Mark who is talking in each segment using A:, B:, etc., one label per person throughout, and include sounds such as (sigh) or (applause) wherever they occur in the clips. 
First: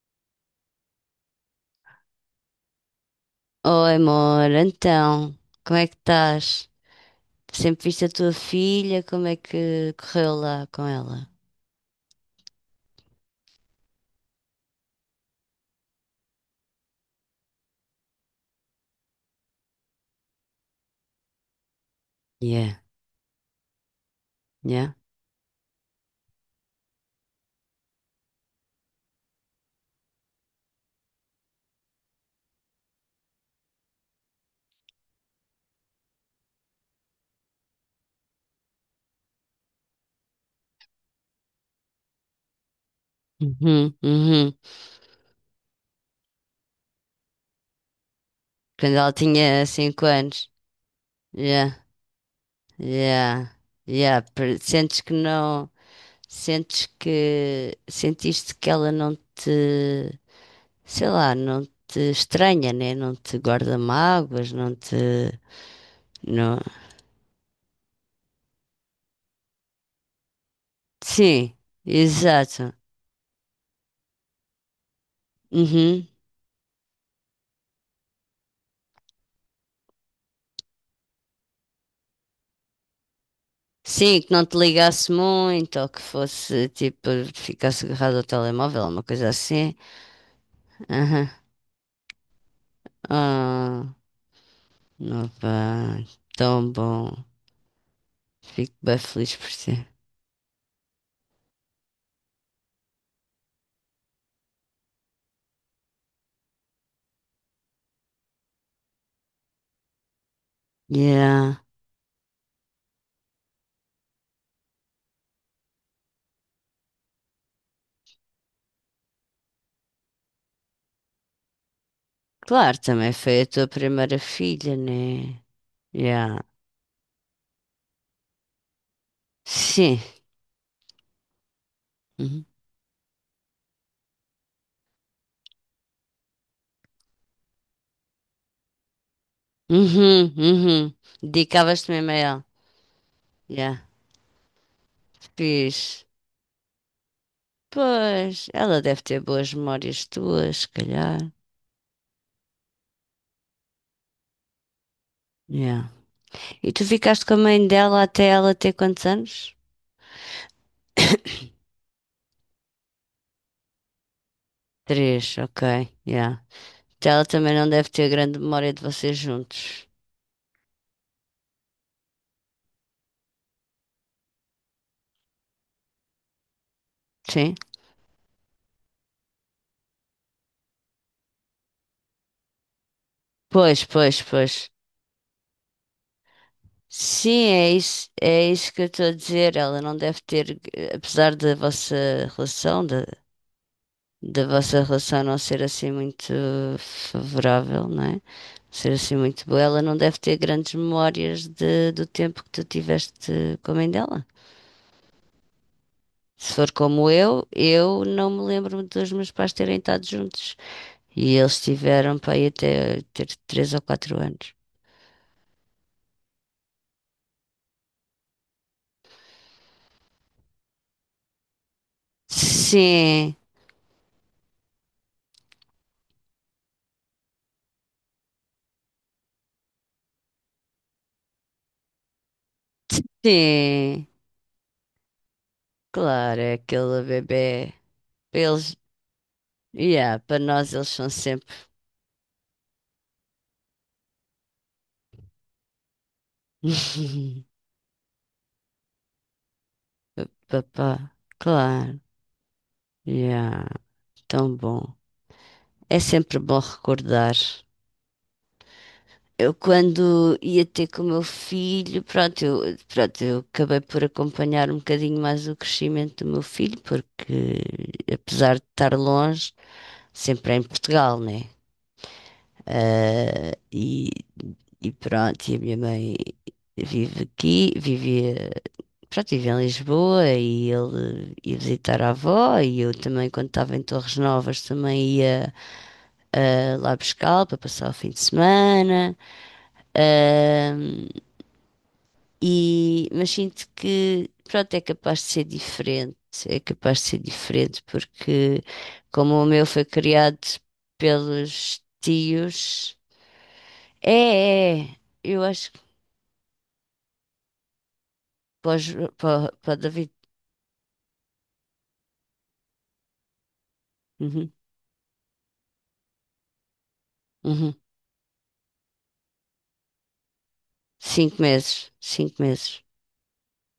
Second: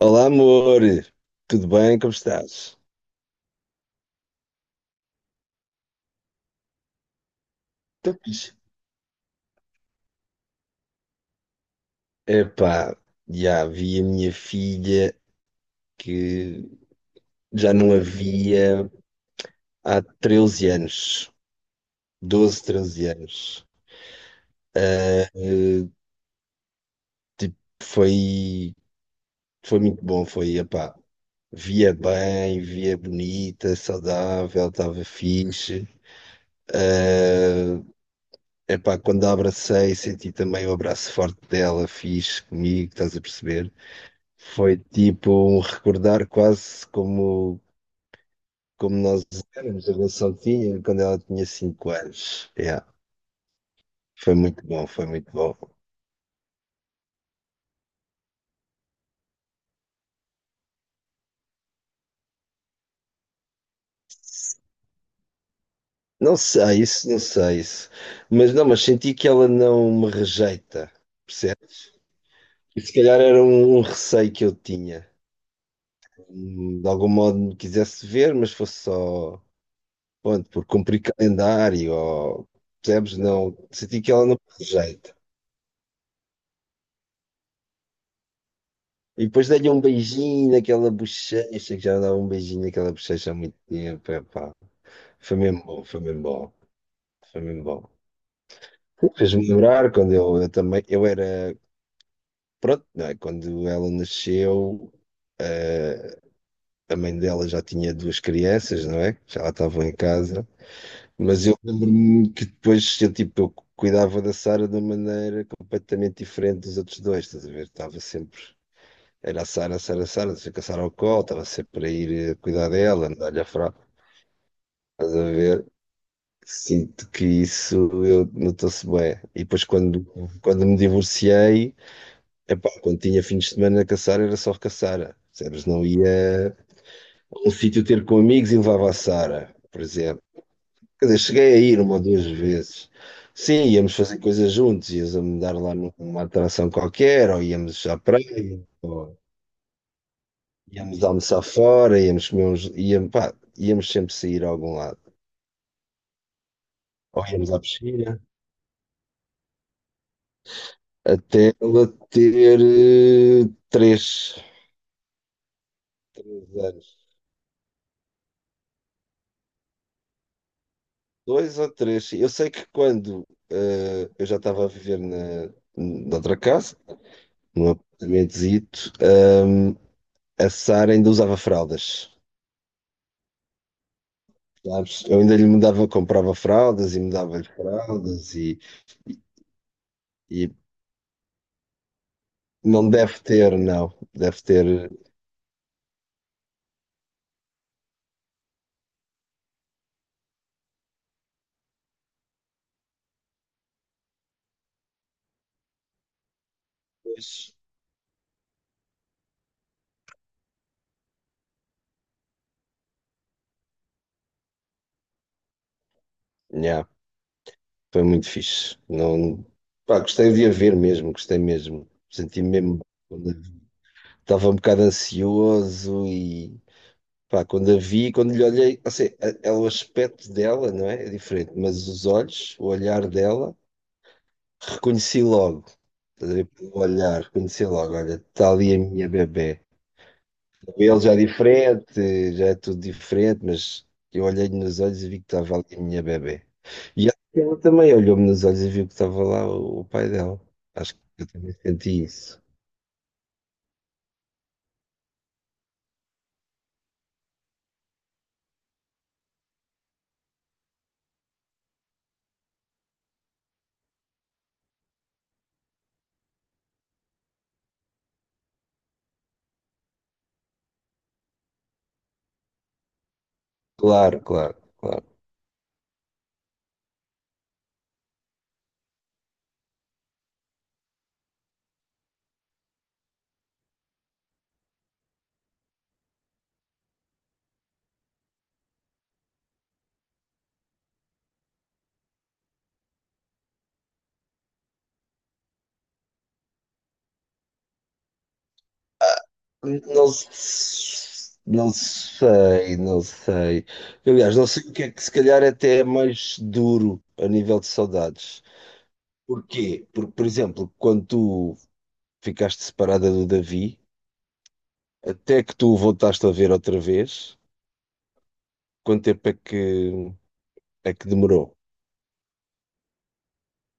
A: Olá, amor. Tudo bem? Como estás?
B: Oi, amor, então, como é que estás? Sempre viste a
A: Estou
B: tua
A: fixe.
B: filha, como é que correu lá com ela?
A: Epá, já vi a minha filha que já não a via há 13 anos. Doze,
B: Yeah,
A: 13 anos.
B: yeah.
A: Tipo, foi, foi muito bom. Foi, epá, via bem, via bonita, saudável, estava fixe. Epá, quando a abracei, senti também o abraço forte dela, fixe comigo, estás a perceber?
B: Uhum, uhum.
A: Foi tipo um recordar, quase como
B: Quando
A: como
B: ela
A: nós
B: tinha
A: éramos, a
B: 5 anos.
A: Gonçalves quando ela tinha
B: Yeah,
A: 5 anos. Yeah.
B: yeah, yeah.
A: Foi muito bom,
B: Sentes
A: foi
B: que
A: muito bom.
B: não. Sentes que. Sentiste que ela não te. Sei lá, não te estranha, né? Não te guarda mágoas, não te.
A: Não
B: Não.
A: sei isso, não sei isso. Mas não, mas senti que ela não me rejeita,
B: Sim,
A: percebes?
B: exato.
A: E se calhar era um receio que eu tinha.
B: Uhum.
A: De algum modo me quisesse ver, mas fosse só, pronto, por cumprir calendário, ou, percebes? Não, senti que
B: Sim,
A: ela
B: que
A: não me
B: não te ligasse
A: rejeita.
B: muito, ou que fosse tipo, ficasse agarrado ao telemóvel, uma
A: E
B: coisa
A: depois dei-lhe
B: assim.
A: um beijinho naquela
B: Aham.
A: bochecha, que já não dava um beijinho naquela bochecha há muito
B: Ah,
A: tempo, epá.
B: não
A: Foi mesmo bom, foi
B: pá,
A: mesmo bom,
B: tão bom.
A: foi mesmo bom.
B: Fico bem feliz
A: Fez-me
B: por ti.
A: lembrar quando eu também, eu era, pronto, não é? Quando ela nasceu, a mãe dela já tinha duas crianças, não é? Já lá estavam em casa, mas
B: Yeah.
A: eu lembro-me que depois eu, tipo, eu cuidava da Sara de uma maneira completamente diferente dos outros dois, estás a ver? Estava sempre, era a Sara, a Sara, a Sara, deixa que a Sara ao colo, estava sempre a ir cuidar
B: Claro,
A: dela,
B: também
A: andar-lhe
B: foi
A: a
B: a tua
A: fralda,
B: primeira filha, né?
A: ver.
B: Yeah.
A: Sinto que isso eu notou-se bem. E depois
B: Sim.
A: quando, me divorciei,
B: Uhum,
A: epá, quando tinha fins de semana a caçar, era só caçar. Sabes, não ia a um sítio ter com amigos e levava a Sara, por exemplo.
B: uhum. Uhum.
A: Quer dizer, cheguei a ir
B: Dedicavas-te
A: uma ou
B: mesmo a
A: duas
B: ela.
A: vezes. Sim,
B: Yeah.
A: íamos fazer coisas juntos, íamos dar lá
B: Fiz.
A: numa atração qualquer, ou íamos à
B: Pois,
A: praia,
B: ela deve
A: ou
B: ter boas memórias tuas, se
A: íamos
B: calhar.
A: almoçar fora, íamos comer uns, íamos, pá, íamos sempre sair a algum lado.
B: Yeah. E tu
A: Ou
B: ficaste com a
A: íamos à
B: mãe dela
A: piscina,
B: até ela ter quantos anos? (coughs)
A: até ela ter três
B: Três, ok, yeah.
A: anos.
B: Então ela também não deve ter grande memória de vocês juntos.
A: Dois ou três. Sim. Eu sei que quando eu já estava a viver na outra casa,
B: Sim?
A: num apartamentozito, a Sara ainda usava fraldas.
B: Pois, pois, pois.
A: Sabes? Eu ainda lhe mudava, comprava fraldas e
B: Sim,
A: mudava-lhe fraldas
B: é
A: e,
B: isso que eu estou a dizer. Ela não deve
A: e
B: ter, apesar da vossa relação,
A: não
B: da,
A: deve ter, não. Deve
B: da vossa
A: ter.
B: relação não ser assim muito favorável, não é? Ser assim muito boa, ela não deve ter grandes memórias do tempo que tu tiveste com a mãe dela. Se for como
A: Mas,
B: eu não me lembro dos meus pais terem estado juntos. E eles tiveram para aí até ter 3 ou 4 anos.
A: nhá, foi muito fixe. Não, pá, gostei de a ver mesmo, gostei mesmo. Senti mesmo.
B: Sim,
A: Estava um bocado ansioso e pá, quando a vi, quando lhe olhei, ou seja, é o aspecto dela, não é? É diferente, mas os olhos, o olhar dela,
B: sim,
A: reconheci logo. Estás a
B: claro,
A: ver?
B: é
A: Pelo
B: aquele
A: olhar, reconheci
B: bebê.
A: logo, olha,
B: Para
A: está ali
B: Eles,
A: a minha bebé.
B: yeah, para nós eles
A: Ele
B: são
A: já é
B: sempre.
A: diferente, já é tudo diferente, mas eu olhei-lhe nos olhos e vi que estava ali a minha bebé. E acho que
B: (laughs)
A: ela também olhou-me nos olhos e viu que estava lá o pai dela. Acho que
B: Papá,
A: eu também
B: claro,
A: senti isso.
B: yeah, tão bom. É sempre bom recordar. Eu quando ia ter com o meu filho, pronto, eu acabei por acompanhar um bocadinho mais o crescimento do meu filho, porque apesar de estar longe, sempre é em Portugal, né? Ah, e,
A: Claro, claro,
B: e
A: claro.
B: pronto, e a minha mãe vive aqui, vivia, pronto, vive em Lisboa e ele ia visitar a avó e eu também quando estava em Torres Novas também ia ah, lá buscá-lo para passar o fim de semana. Ah, mas sinto que, pronto, é capaz de ser diferente, porque como o meu foi
A: Não,
B: criado
A: não
B: pelos
A: sei,
B: tios,
A: não sei. Aliás, não sei o
B: é,
A: que
B: é,
A: é que se
B: eu
A: calhar
B: acho
A: até
B: que
A: é mais duro a nível de saudades.
B: para, os- para, para o
A: Porquê?
B: David,
A: Porque, por exemplo, quando tu ficaste separada do Davi,
B: uhum,
A: até que tu o voltaste a ver outra vez,
B: uhum.
A: quanto tempo é que
B: Cinco
A: demorou?
B: meses, 5 meses.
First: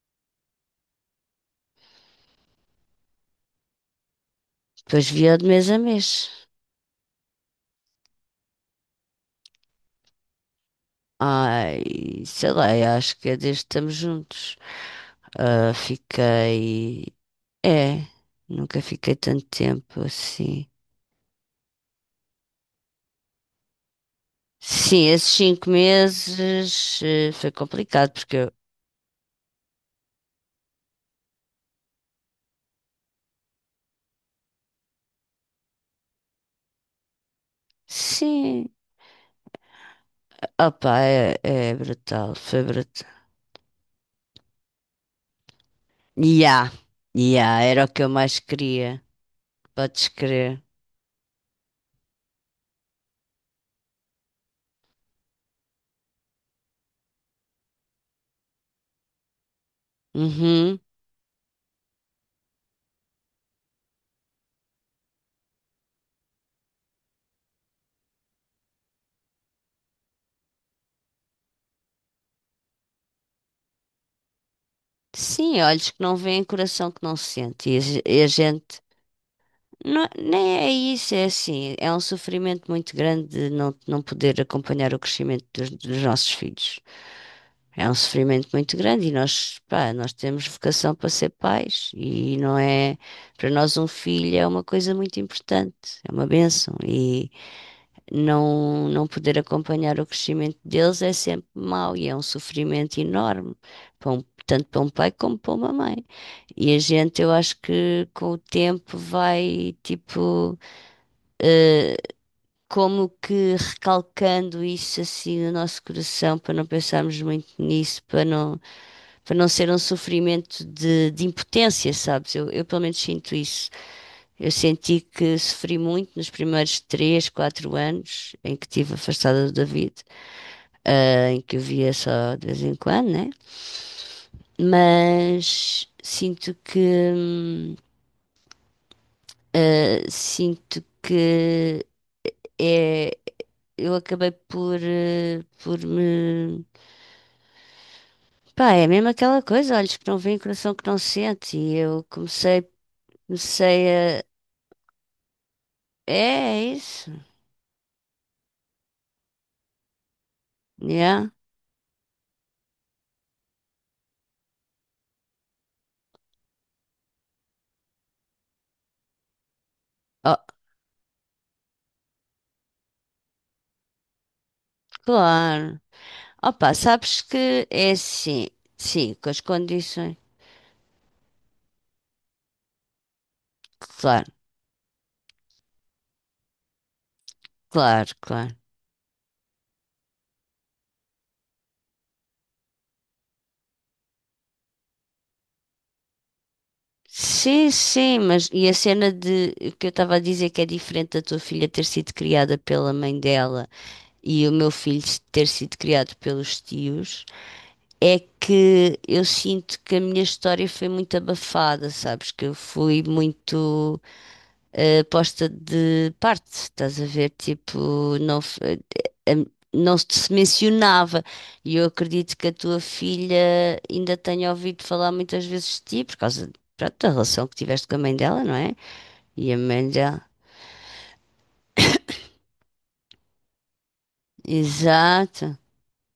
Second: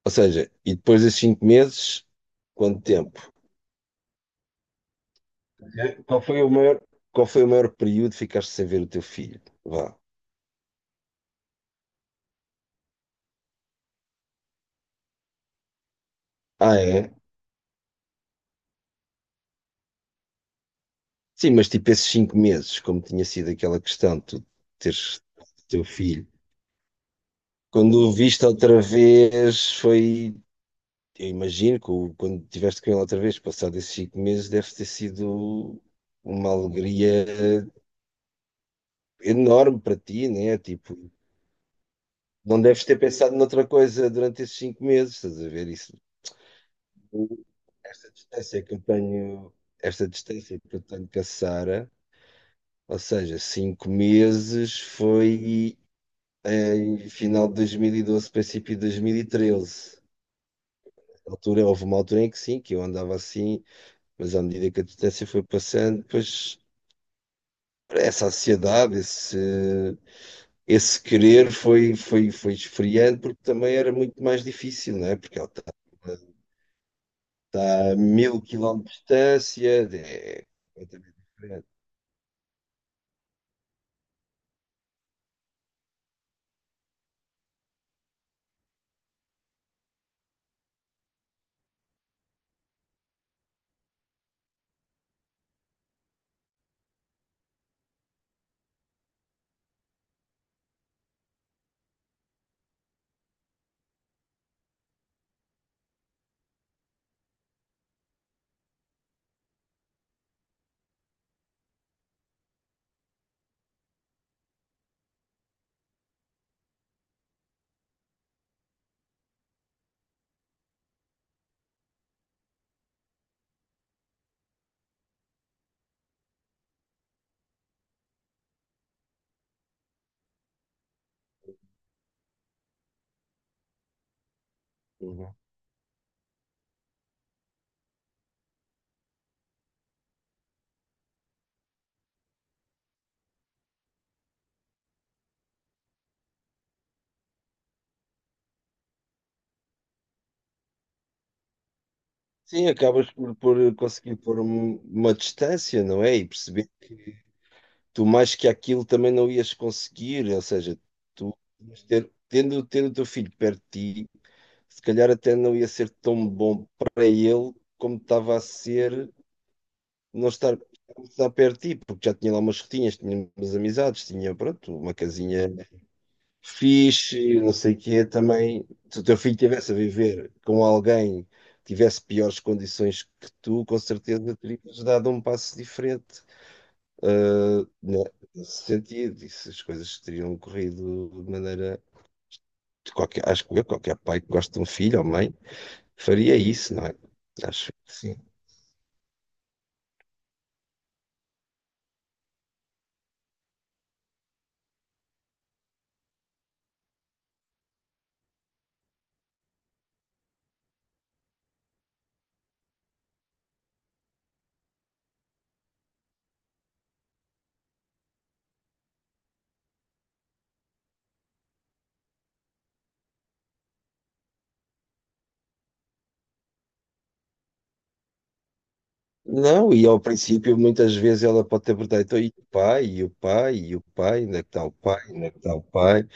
A: Ou seja, e depois desses 5 meses, quanto tempo?
B: Depois via de mês a mês.
A: Qual foi o maior, qual foi o maior período que ficaste sem ver o teu filho? Vá.
B: Ai, sei lá, eu acho que é desde que estamos juntos. Ah,
A: Ah, é?
B: é, nunca fiquei tanto tempo assim.
A: Sim, mas tipo esses 5 meses, como tinha sido aquela questão de tu
B: Sim,
A: teres
B: esses cinco
A: teu filho,
B: meses foi
A: quando
B: complicado
A: o
B: porque
A: viste
B: eu.
A: outra vez foi, eu imagino que quando tiveste com ele outra vez, passado esses 5 meses, deve ter sido uma alegria
B: Sim,
A: enorme para ti, né? Tipo,
B: opa, é brutal,
A: não
B: foi
A: deves ter
B: brutal.
A: pensado noutra coisa durante esses 5 meses, estás a ver isso?
B: Ya, ya, era o que eu
A: Esta
B: mais
A: distância que eu
B: queria,
A: tenho, esta
B: podes
A: distância
B: crer.
A: que eu tenho com a Sara, ou seja, 5 meses foi. Em final de 2012, princípio de 2013.
B: Uhum.
A: Na altura, houve uma altura em que sim, que eu andava assim, mas à medida que a distância foi passando, depois essa ansiedade, esse querer foi esfriando, porque também era muito mais difícil, não é? Porque ela
B: Sim,
A: está,
B: olhos que não veem, coração que não sente.
A: está a
B: E a
A: mil
B: gente.
A: quilómetros de distância,
B: Não,
A: é
B: nem é isso,
A: completamente
B: é
A: diferente.
B: assim. É um sofrimento muito grande de não poder acompanhar o crescimento dos nossos filhos. É um sofrimento muito grande e nós, pá, nós temos vocação para ser pais e não é, para nós um filho é uma coisa muito importante, é uma bênção e não poder acompanhar o crescimento deles é sempre mau e é um sofrimento enorme, tanto para um pai como para uma mãe. E a gente, eu acho que com o tempo vai, tipo, como que recalcando isso assim no nosso coração para não pensarmos muito nisso, para não ser um sofrimento de impotência, sabes? Eu pelo menos sinto isso. Eu senti que sofri muito nos primeiros 3, 4 anos em que estive afastada do David, ah, em que eu via só de vez em quando, né?
A: Uhum.
B: Mas sinto que sinto que é, eu acabei por, por me. Pá, é mesmo aquela coisa, olhos que não veem, coração que não sente. E eu comecei,
A: Sim, acabas por conseguir
B: comecei a,
A: pôr uma distância, não
B: é
A: é? E
B: é
A: perceber
B: isso,
A: tu mais que aquilo também não ias conseguir, ou seja,
B: yeah.
A: tu ias ter, tendo o teu filho perto de ti, se calhar até não ia ser tão bom para ele como estava a ser não
B: Oh,
A: estar, estar perto de ti, porque já tinha lá umas rotinhas, tinha umas amizades, tinha, pronto, uma casinha
B: claro. Opa, sabes
A: fixe, não
B: que
A: sei o
B: é
A: quê,
B: assim,
A: também, se o
B: sim,
A: teu
B: com
A: filho
B: as
A: estivesse a
B: condições.
A: viver com alguém, que tivesse piores condições que tu, com
B: Claro,
A: certeza terias dado um passo diferente, né,
B: claro, claro.
A: nesse sentido, e se as coisas teriam corrido de maneira. De qualquer- acho que eu, qualquer pai que gosta de um filho ou mãe, faria isso, não é?
B: Sim,
A: Acho que sim.
B: sim, mas e a cena de que eu estava a dizer que é diferente da tua filha ter sido criada pela mãe dela e o meu filho ter sido criado pelos tios, é que eu sinto que a minha história foi muito abafada, sabes? Que eu fui muito posta de parte, estás a ver? Tipo, não, eh, não se mencionava. E eu acredito que a tua filha ainda tenha ouvido falar muitas vezes de ti, por causa pronto, da relação que tiveste com a mãe dela, não é? E a
A: Não, e
B: mãe
A: ao
B: dela.
A: princípio muitas vezes ela pode ter perguntado, então, e o pai, e o pai, e o pai, onde é que está o pai, onde é que
B: Exato.
A: está o pai?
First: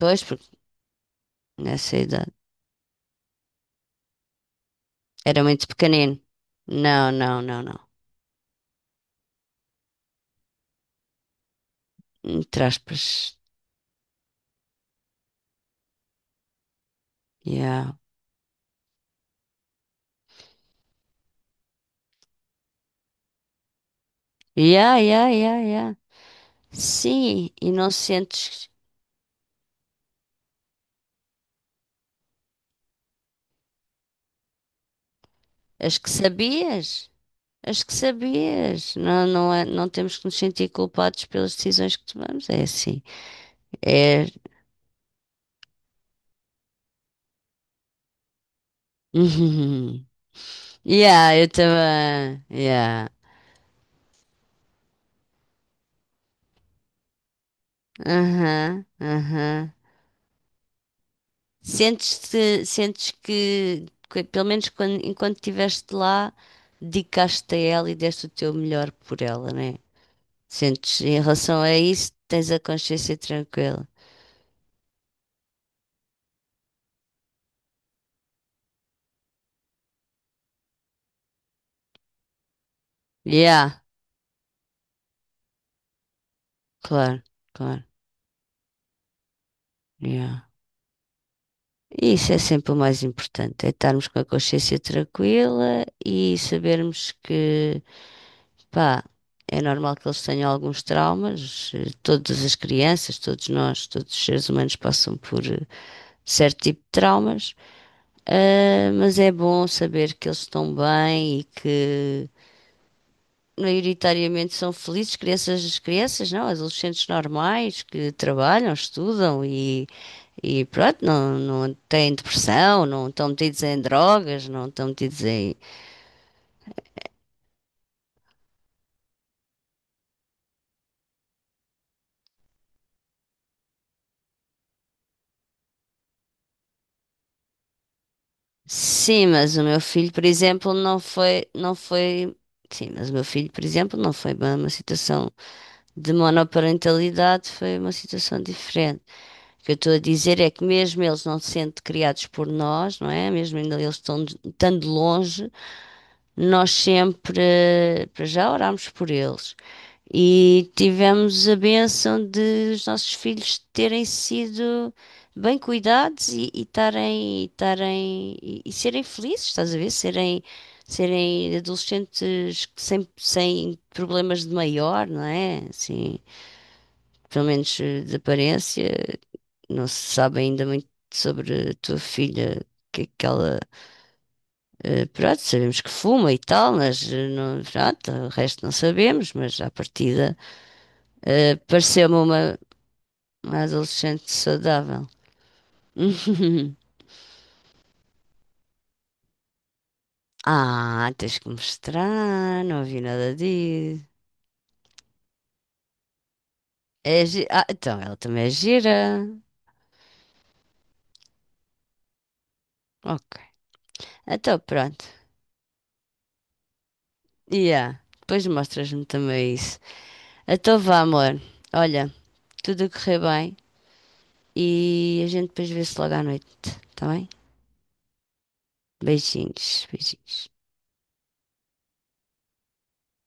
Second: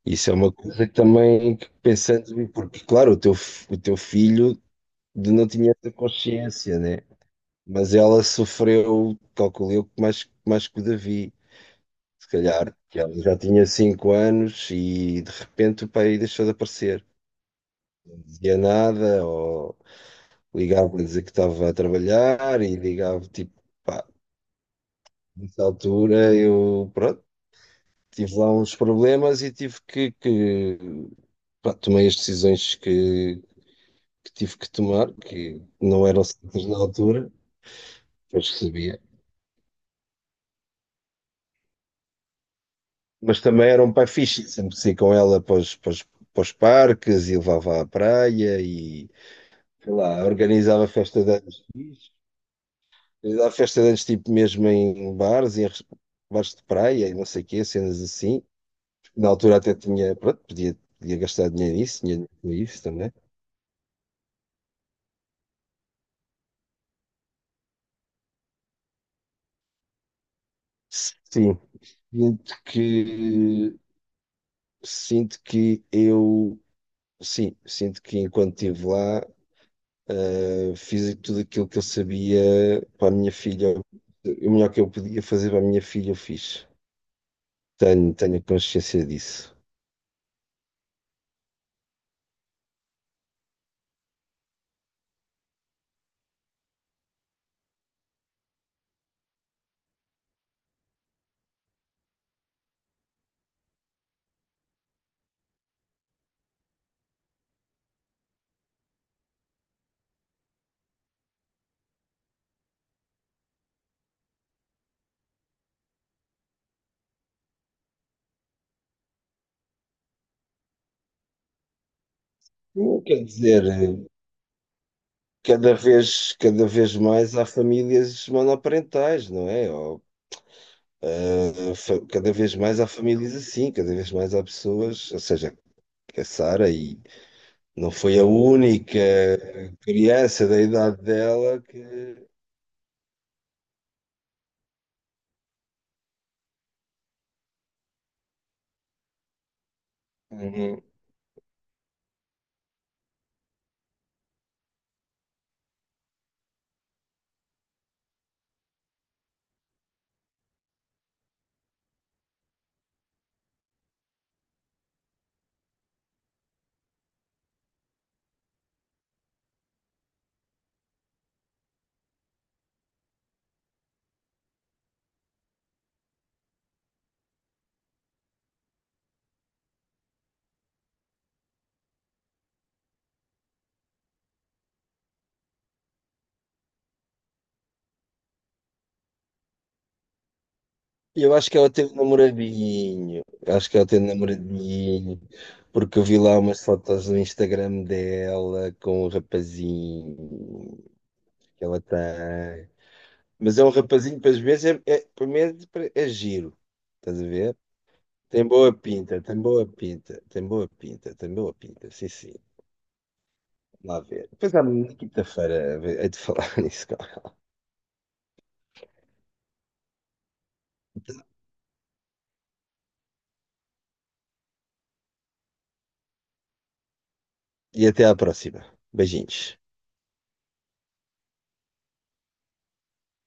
B: Pois,
A: Isso é
B: porque
A: uma coisa que também que
B: nessa idade
A: pensando, porque claro, o teu, o teu filho
B: era
A: não
B: muito
A: tinha essa
B: pequenino.
A: consciência, né?
B: Não, não, não, não.
A: Mas ela sofreu, calculo eu, mais, mais que o Davi. Se
B: Entre
A: calhar, que
B: aspas.
A: ela já tinha 5 anos e de repente o pai deixou de aparecer.
B: Yeah.
A: Não dizia nada, ou ligava para dizer que estava a trabalhar e ligava, tipo, pá,
B: Yeah, yeah, yeah,
A: nessa
B: yeah.
A: altura eu, pronto,
B: Sim, e não
A: tive lá
B: sentes
A: uns problemas e tive que, pá, tomei as decisões que tive que tomar, que
B: as
A: não
B: que
A: eram certas na
B: sabias?
A: altura,
B: Acho que
A: depois que
B: sabias.
A: sabia.
B: Não, não é, não temos que nos sentir culpados pelas decisões que tomamos. É assim.
A: Mas também era um pai
B: É.
A: fixe, sempre saí com ela para os, para os parques e levava à praia e sei
B: (laughs)
A: lá, organizava festa
B: Yeah,
A: de
B: eu
A: anos, fixe,
B: também. Yeah.
A: organizava festa de anos tipo mesmo em bares, em bares de praia e não sei o quê, cenas assim.
B: Aham,
A: Na altura
B: aham.
A: até tinha, pronto, podia gastar dinheiro nisso, tinha dinheiro com
B: Sentes-te,
A: isso
B: sentes
A: também.
B: pelo menos quando, enquanto estiveste lá, dedicaste-te a ela e deste o teu melhor por ela, né? Sentes, em
A: Sim,
B: relação a isso, tens
A: sinto
B: a consciência
A: que,
B: tranquila.
A: sinto que eu, sim, sinto que enquanto estive lá, fiz tudo aquilo que eu sabia para a minha filha,
B: Yeah,
A: o melhor que eu podia fazer para a minha filha, eu fiz.
B: claro, claro.
A: Tenho consciência disso.
B: Yeah. E isso é sempre o mais importante, é estarmos com a consciência tranquila e sabermos que, pá, é normal que eles tenham alguns traumas, todas as crianças, todos nós, todos os seres humanos passam por certo tipo de traumas, ah, mas é bom saber que eles estão bem e que maioritariamente são felizes, crianças, crianças não, adolescentes normais que trabalham, estudam e pronto, não, não têm depressão,
A: Não
B: não
A: quer
B: estão metidos
A: dizer.
B: em drogas, não estão metidos em...
A: Cada vez mais há famílias monoparentais, não é? Ou, cada vez mais há famílias assim, cada vez mais há pessoas, ou seja, a Sara e não foi a única
B: Sim, mas o meu filho, por
A: criança da
B: exemplo, não
A: idade
B: foi,
A: dela
B: não
A: que.
B: foi... Sim, mas o meu filho, por exemplo, não foi bem uma situação de monoparentalidade, foi uma situação diferente. O que eu estou a dizer é que
A: Uhum.
B: mesmo eles não se sentem criados por nós, não é? Mesmo ainda eles estão estando longe, nós sempre, para já, orámos por eles e tivemos a bênção de os nossos filhos terem sido bem cuidados e estarem e serem felizes, estás a ver? Serem adolescentes sem problemas de maior, não é? Assim, pelo menos de aparência, não se sabe ainda muito sobre a tua filha, o que é que ela pronto, sabemos que fuma e tal, mas não, pronto, o resto não sabemos, mas à partida,
A: Eu acho que ela teve um
B: pareceu-me uma,
A: namoradinho,
B: uma
A: acho que ela teve um
B: adolescente saudável.
A: namoradinho, porque eu vi
B: (laughs)
A: lá umas fotos no Instagram dela com o rapazinho
B: Ah, tens que
A: que ela
B: mostrar,
A: tem.
B: não vi nada
A: Mas é um
B: disso.
A: rapazinho, para as vezes, é, é, pelo menos é giro. Estás a ver?
B: Ah, então ela também
A: Tem
B: é
A: boa
B: gira.
A: pinta, tem boa pinta, tem boa pinta, tem boa pinta. Sim, sim.
B: Ok.
A: Vamos lá ver. Depois,
B: Então
A: à
B: pronto.
A: quinta-feira, é de falar (laughs) nisso. Cara.
B: Yeah. Depois mostras-me também isso. Então vá, amor. Olha, tudo a correr bem e a gente depois vê-se logo à noite, tá bem?
A: E até à próxima. Beijinhos.
B: Beijinhos, beijinhos.